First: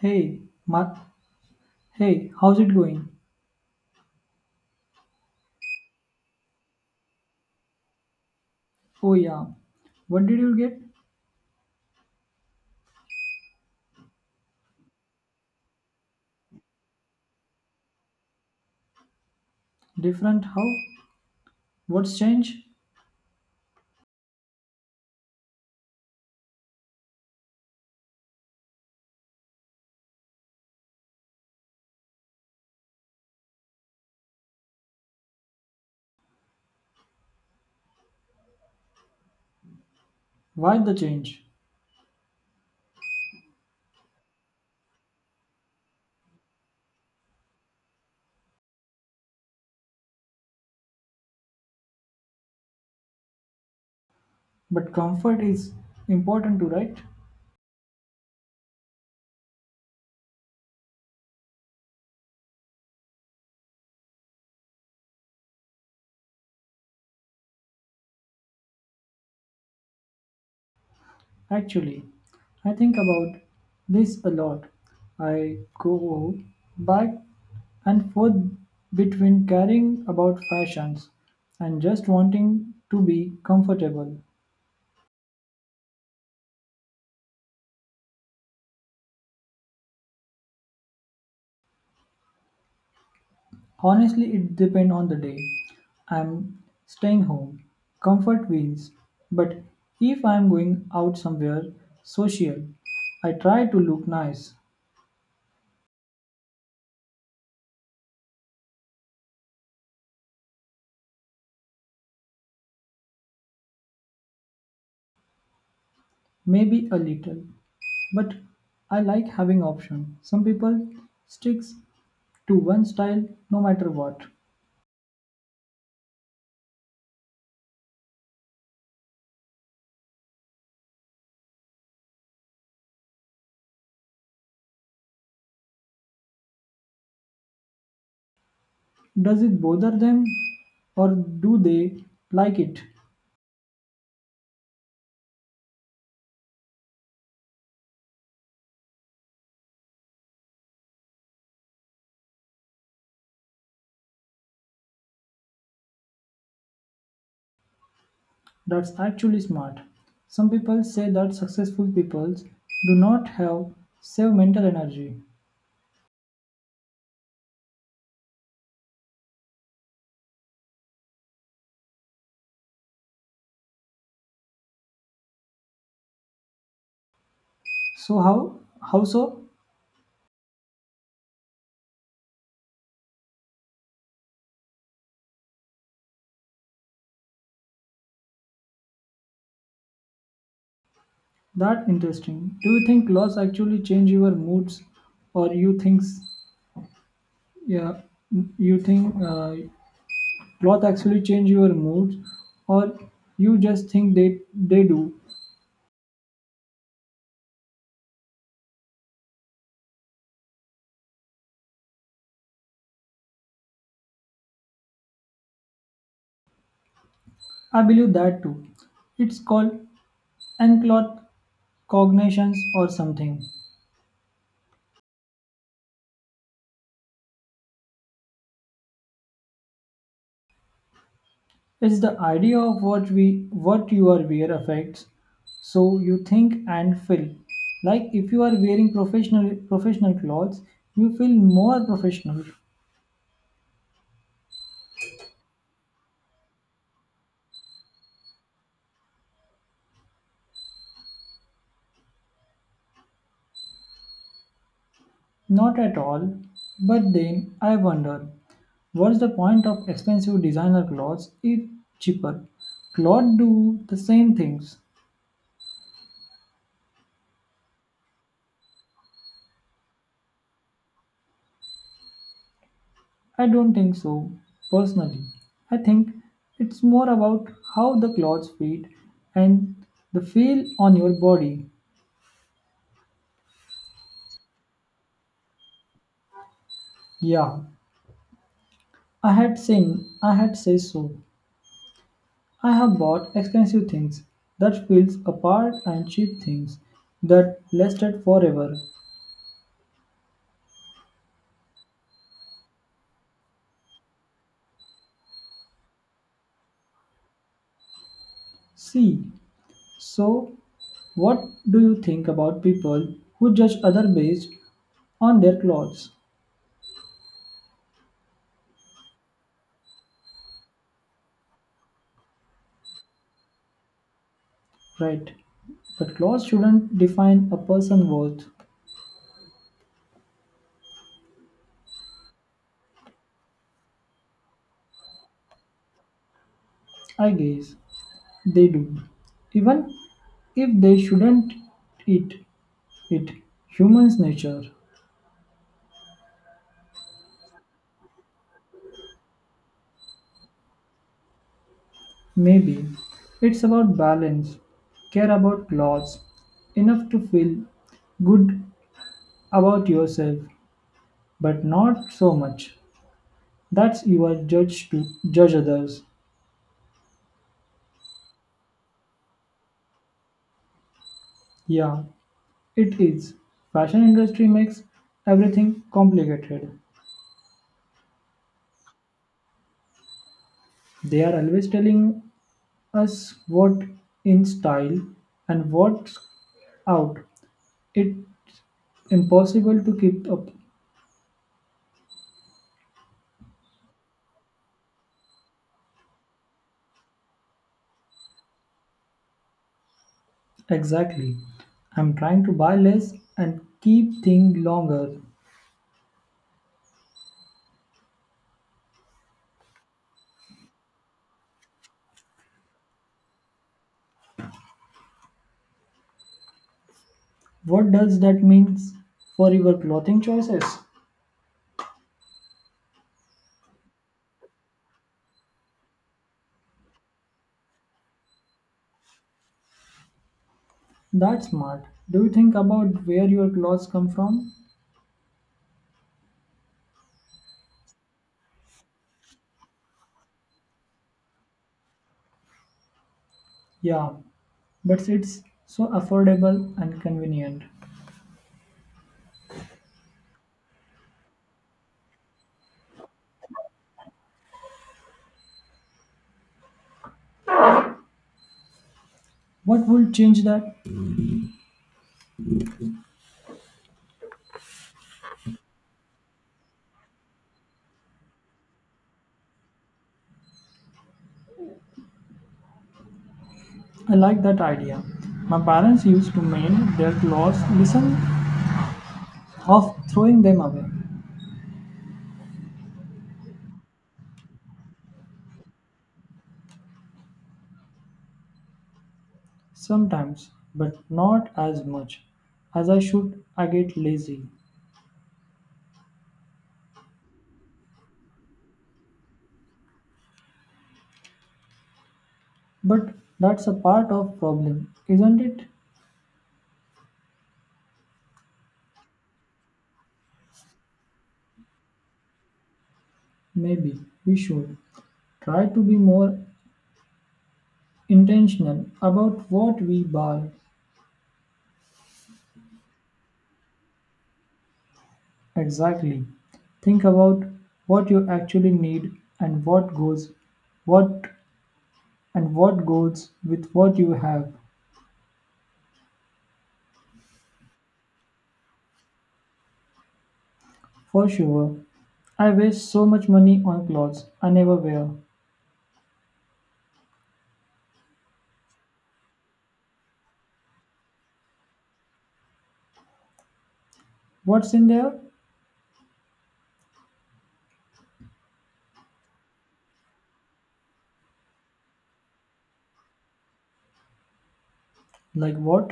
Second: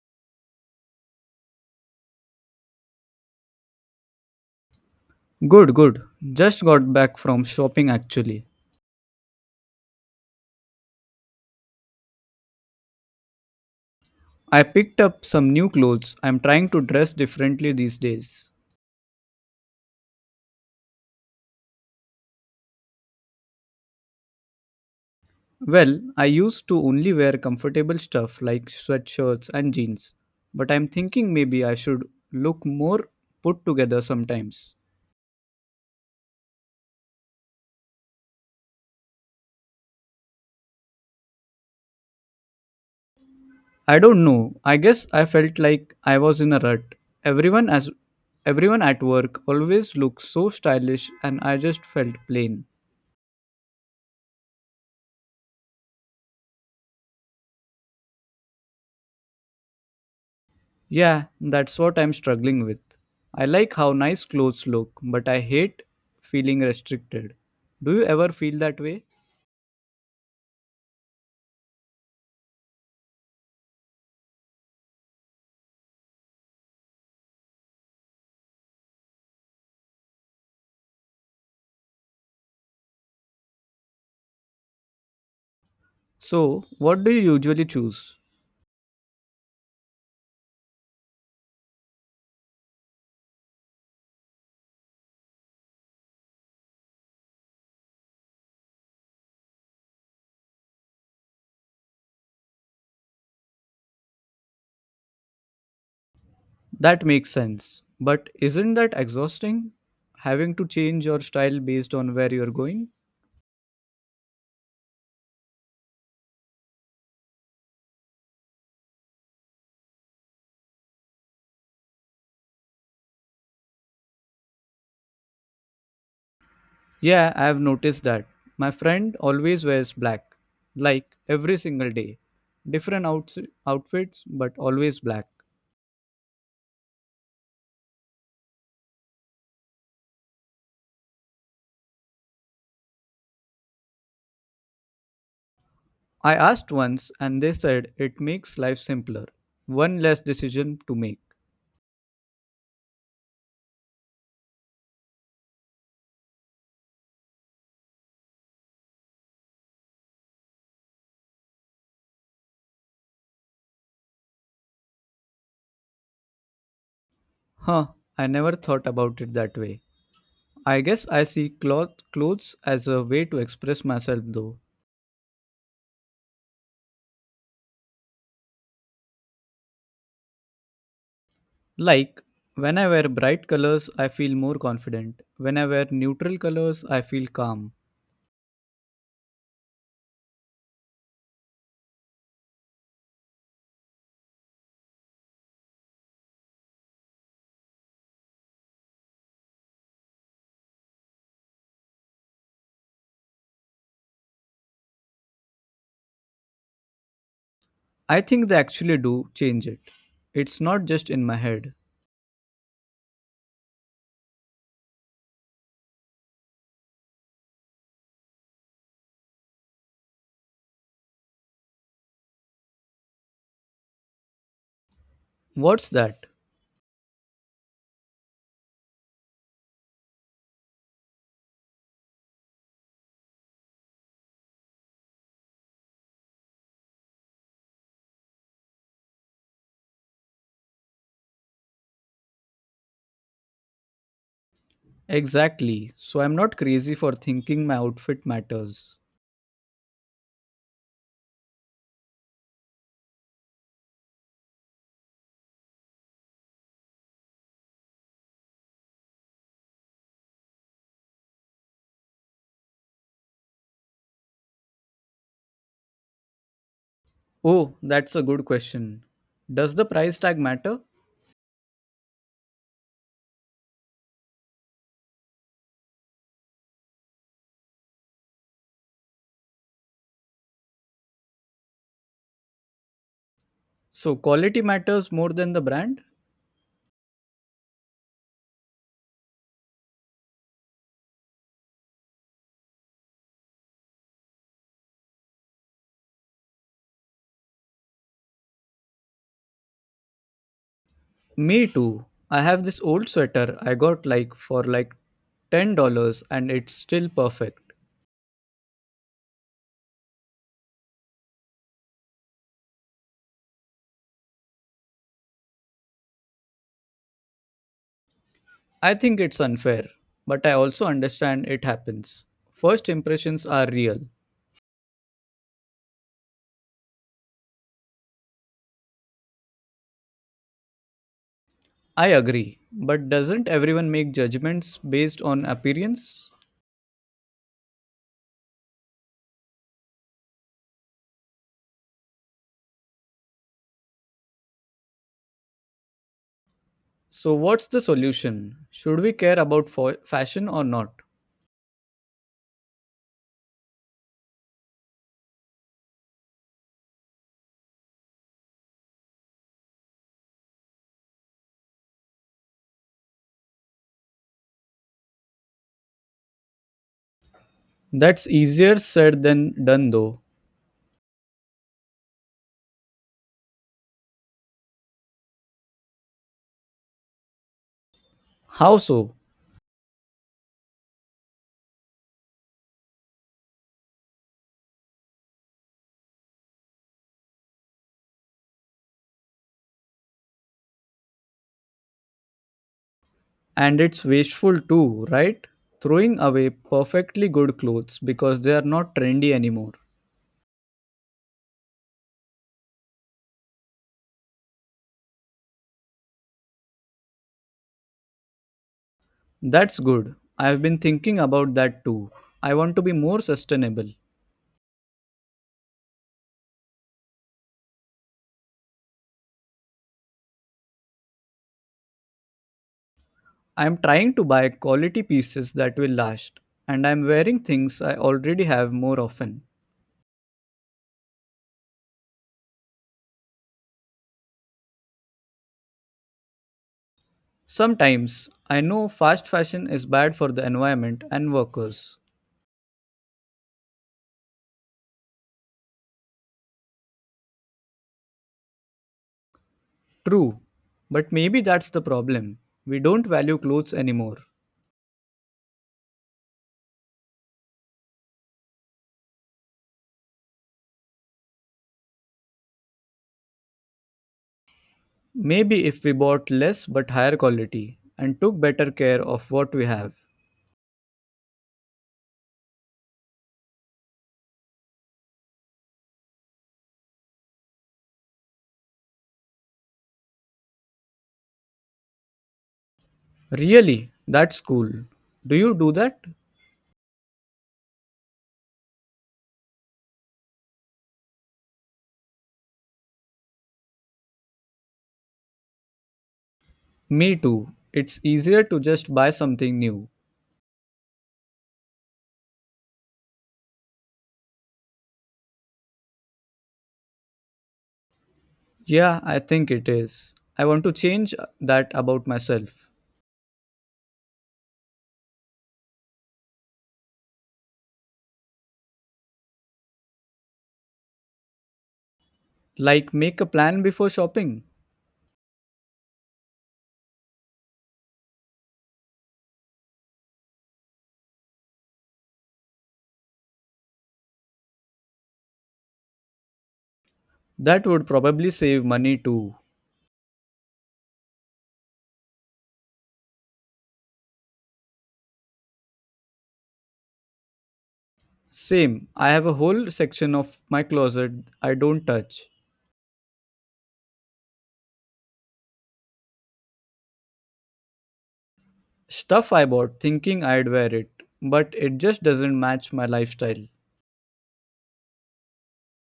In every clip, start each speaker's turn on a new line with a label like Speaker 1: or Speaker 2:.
Speaker 1: Hey, Mark. Hey, how's it going?
Speaker 2: Good, good. Just got back from shopping actually.
Speaker 1: Oh yeah. What did you get?
Speaker 2: I picked up some new clothes. I'm trying to dress differently these days.
Speaker 1: Different how? What's change?
Speaker 2: Well, I used to only wear comfortable stuff like sweatshirts and jeans, but I'm thinking maybe I should look more put together sometimes.
Speaker 1: Why the change?
Speaker 2: I don't know. I guess I felt like I was in a rut. Everyone as Everyone at work always looks so stylish and I just felt plain.
Speaker 1: But comfort is important to right?
Speaker 2: Yeah, that's what I'm struggling with. I like how nice clothes look, but I hate feeling restricted. Do you ever feel that way?
Speaker 1: Actually, I think about this a lot. I go back and forth between caring about fashions and just wanting to be comfortable.
Speaker 2: So, what do you usually choose?
Speaker 1: Honestly, it depends on the day. I'm staying home, comfort wins. But if I'm going out somewhere social, I try to look nice,
Speaker 2: That makes sense. But isn't that exhausting? Having to change your style based on where you're going?
Speaker 1: maybe a little. But I like having option. Some people sticks to one style no matter what.
Speaker 2: Yeah, I have noticed that. My friend always wears black, like every single day. Different outfits, but always black.
Speaker 1: Does it bother them or do they like it?
Speaker 2: I asked once and they said it makes life simpler. One less decision to make.
Speaker 1: That's actually smart. Some people say that successful people do not have same mental energy.
Speaker 2: Huh, I never thought about it that way. I guess I see clothes as a way to express myself though.
Speaker 1: So how so?
Speaker 2: Like, when I wear bright colors, I feel more confident. When I wear neutral colors, I feel calm.
Speaker 1: That interesting. Do you think loss actually change your moods, or you think yeah you think cloth actually change your moods, or you just think they do?
Speaker 2: I think they actually do change it. It's not just in my head.
Speaker 1: I believe that too. It's called encloth cognitions or something.
Speaker 2: What's that?
Speaker 1: It's the idea of what we what you are wear affects so you think and feel. Like if you are wearing professional clothes, you feel more professional.
Speaker 2: Exactly. So I'm not crazy for thinking my outfit matters.
Speaker 1: Not at all. But then I wonder, what's the point of expensive designer clothes if cheaper? Clothes do the same things.
Speaker 2: Oh, that's a good question. Does the price tag matter?
Speaker 1: I don't think so, personally. I think it's more about how the clothes fit and the feel on your body.
Speaker 2: So, quality matters more than the brand?
Speaker 1: Yeah, I had seen. I had said so. I have bought expensive things that feels apart and cheap things that lasted forever.
Speaker 2: Me too. I have this old sweater I got like for like $10 and it's still perfect.
Speaker 1: See, so what do you think about people who judge other based on their clothes?
Speaker 2: I think it's unfair, but I also understand it happens. First impressions are real.
Speaker 1: Right. But clothes shouldn't define a person's worth.
Speaker 2: I agree, but doesn't everyone make judgments based on appearance?
Speaker 1: I guess they do. Even if they shouldn't It it. Human's nature.
Speaker 2: So, what's the solution? Should we care about fashion or not?
Speaker 1: Maybe it's about balance. Care about loss enough to feel good about yourself, but not so much. That you are judged to judge others.
Speaker 2: That's easier said than done though.
Speaker 1: Yeah, it is. Fashion industry makes everything complicated.
Speaker 2: How so?
Speaker 1: They are always telling us what in style and what's out. It's impossible to keep up.
Speaker 2: And it's wasteful too, right? Throwing away perfectly good clothes because they are not trendy anymore.
Speaker 1: Exactly. I'm trying to buy less and keep things longer.
Speaker 2: That's good. I've been thinking about that too. I want to be more sustainable.
Speaker 1: What does that mean for your clothing choices?
Speaker 2: I'm trying to buy quality pieces that will last, and I'm wearing things I already have more often.
Speaker 1: That's smart. Do you think about where your clothes come from?
Speaker 2: Sometimes I know fast fashion is bad for the environment and workers.
Speaker 1: Yeah, but it's so affordable and convenient.
Speaker 2: True, but maybe that's the problem. We don't value clothes anymore.
Speaker 1: What would change that?
Speaker 2: Maybe if we bought less but higher quality and took better care of what we have.
Speaker 1: I like that idea. My parents used to mend their clothes, listen, of throwing them away.
Speaker 2: Really, that's cool. Do you do that?
Speaker 1: Sometimes, but not as much as I should. I get lazy.
Speaker 2: Me too. It's easier to just buy something new.
Speaker 1: But that's a part of problem, isn't it?
Speaker 2: Yeah, I think it is. I want to change that about myself.
Speaker 1: Maybe we should try to be more intentional about what we buy
Speaker 2: Like, make a plan before shopping.
Speaker 1: exactly. Think about what you actually need and what what goes with what you have.
Speaker 2: That would probably save money too.
Speaker 1: For sure, I waste so much money on clothes I never wear.
Speaker 2: Same, I have a whole section of my closet I don't touch.
Speaker 1: What's in there?
Speaker 2: Stuff I bought thinking I'd wear it, but it just doesn't match my lifestyle.
Speaker 1: Like what?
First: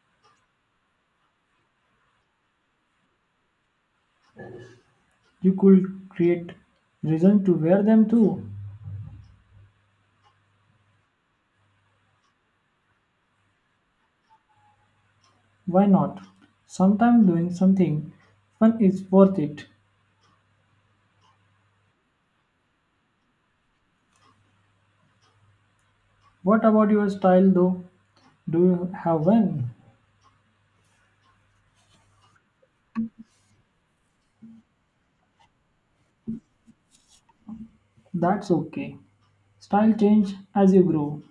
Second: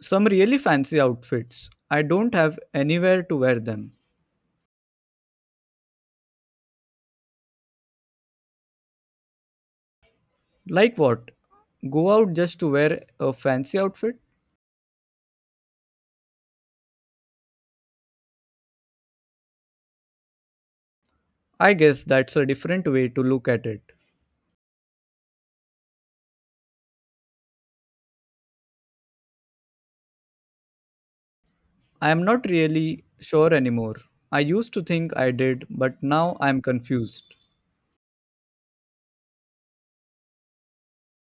Speaker 2: Some really fancy outfits. I don't have anywhere to wear them.
Speaker 1: You could create reason to wear them too.
Speaker 2: Like what? Go out just to wear a fancy outfit?
Speaker 1: Why not? Sometimes doing something fun is worth it.
Speaker 2: I guess that's a different way to look at it.
Speaker 1: What about your style though? Do you have one?
Speaker 2: I am not really sure anymore. I used to think I did, but now I'm confused.
Speaker 1: That's okay. Style change as you grow.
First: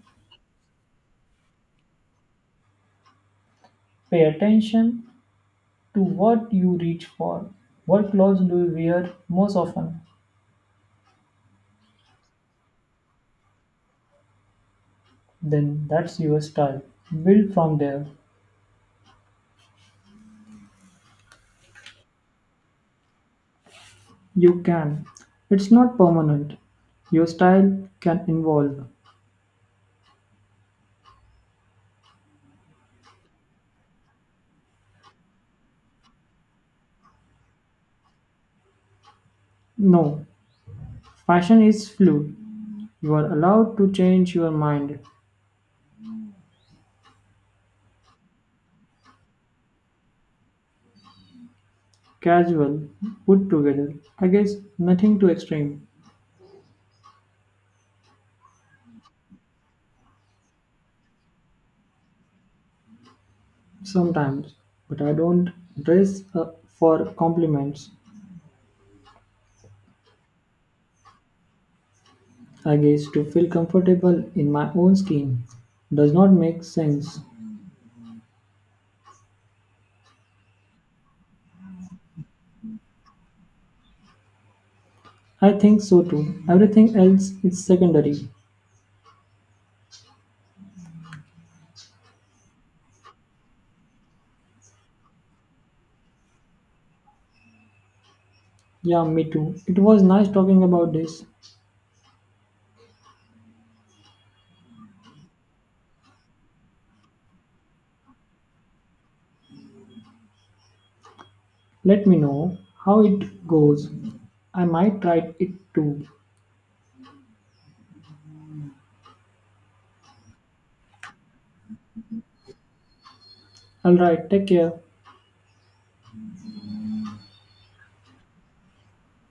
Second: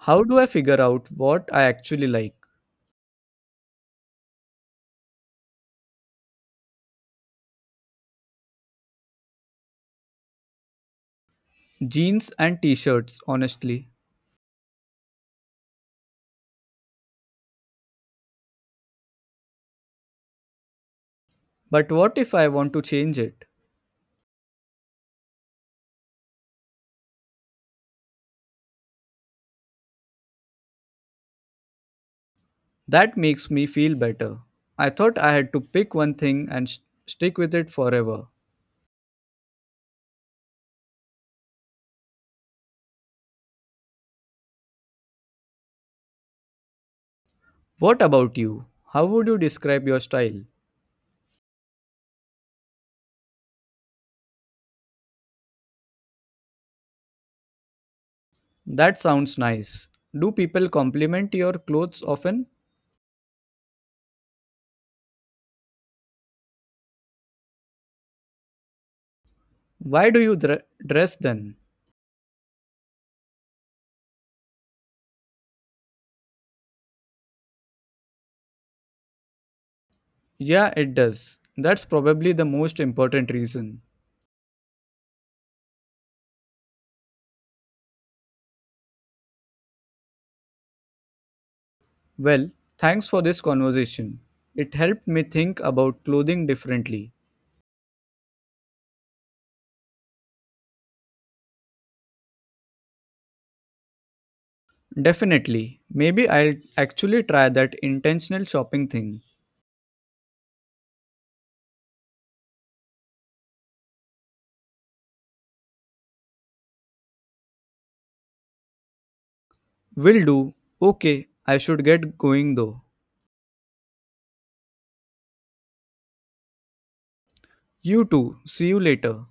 Speaker 2: How do I figure out what I actually like?
Speaker 1: Pay attention to what you reach for. What clothes do you wear most often?
Speaker 2: Jeans and t shirts, honestly.
Speaker 1: Then that's your style. Build from there.
Speaker 2: But what if I want to change it?
Speaker 1: You can. It's not permanent. Your style can evolve.
Speaker 2: That makes me feel better. I thought I had to pick one thing and stick with it forever.
Speaker 1: No, fashion is fluid. You are allowed to change your mind.
Speaker 2: What about you? How would you describe your style?
Speaker 1: Casual, put together. I guess nothing too extreme.
Speaker 2: That sounds nice. Do people compliment your clothes often?
Speaker 1: Sometimes, but I don't dress up for compliments.
Speaker 2: Why do you dress then?
Speaker 1: I guess to feel comfortable in my own skin does not make sense.
Speaker 2: Yeah, it does. That's probably the most important reason.
Speaker 1: I think so too. Everything else is secondary.
Speaker 2: Well, thanks for this conversation. It helped me think about clothing differently.
Speaker 1: Yeah, me too. It was nice talking about this.
Speaker 2: Definitely. Maybe I'll actually try that intentional shopping thing.
Speaker 1: Let me know how it goes. I might try it too.
Speaker 2: Will do. Okay, I should get going though.
Speaker 1: Alright, take care.
Speaker 2: You too. See you later.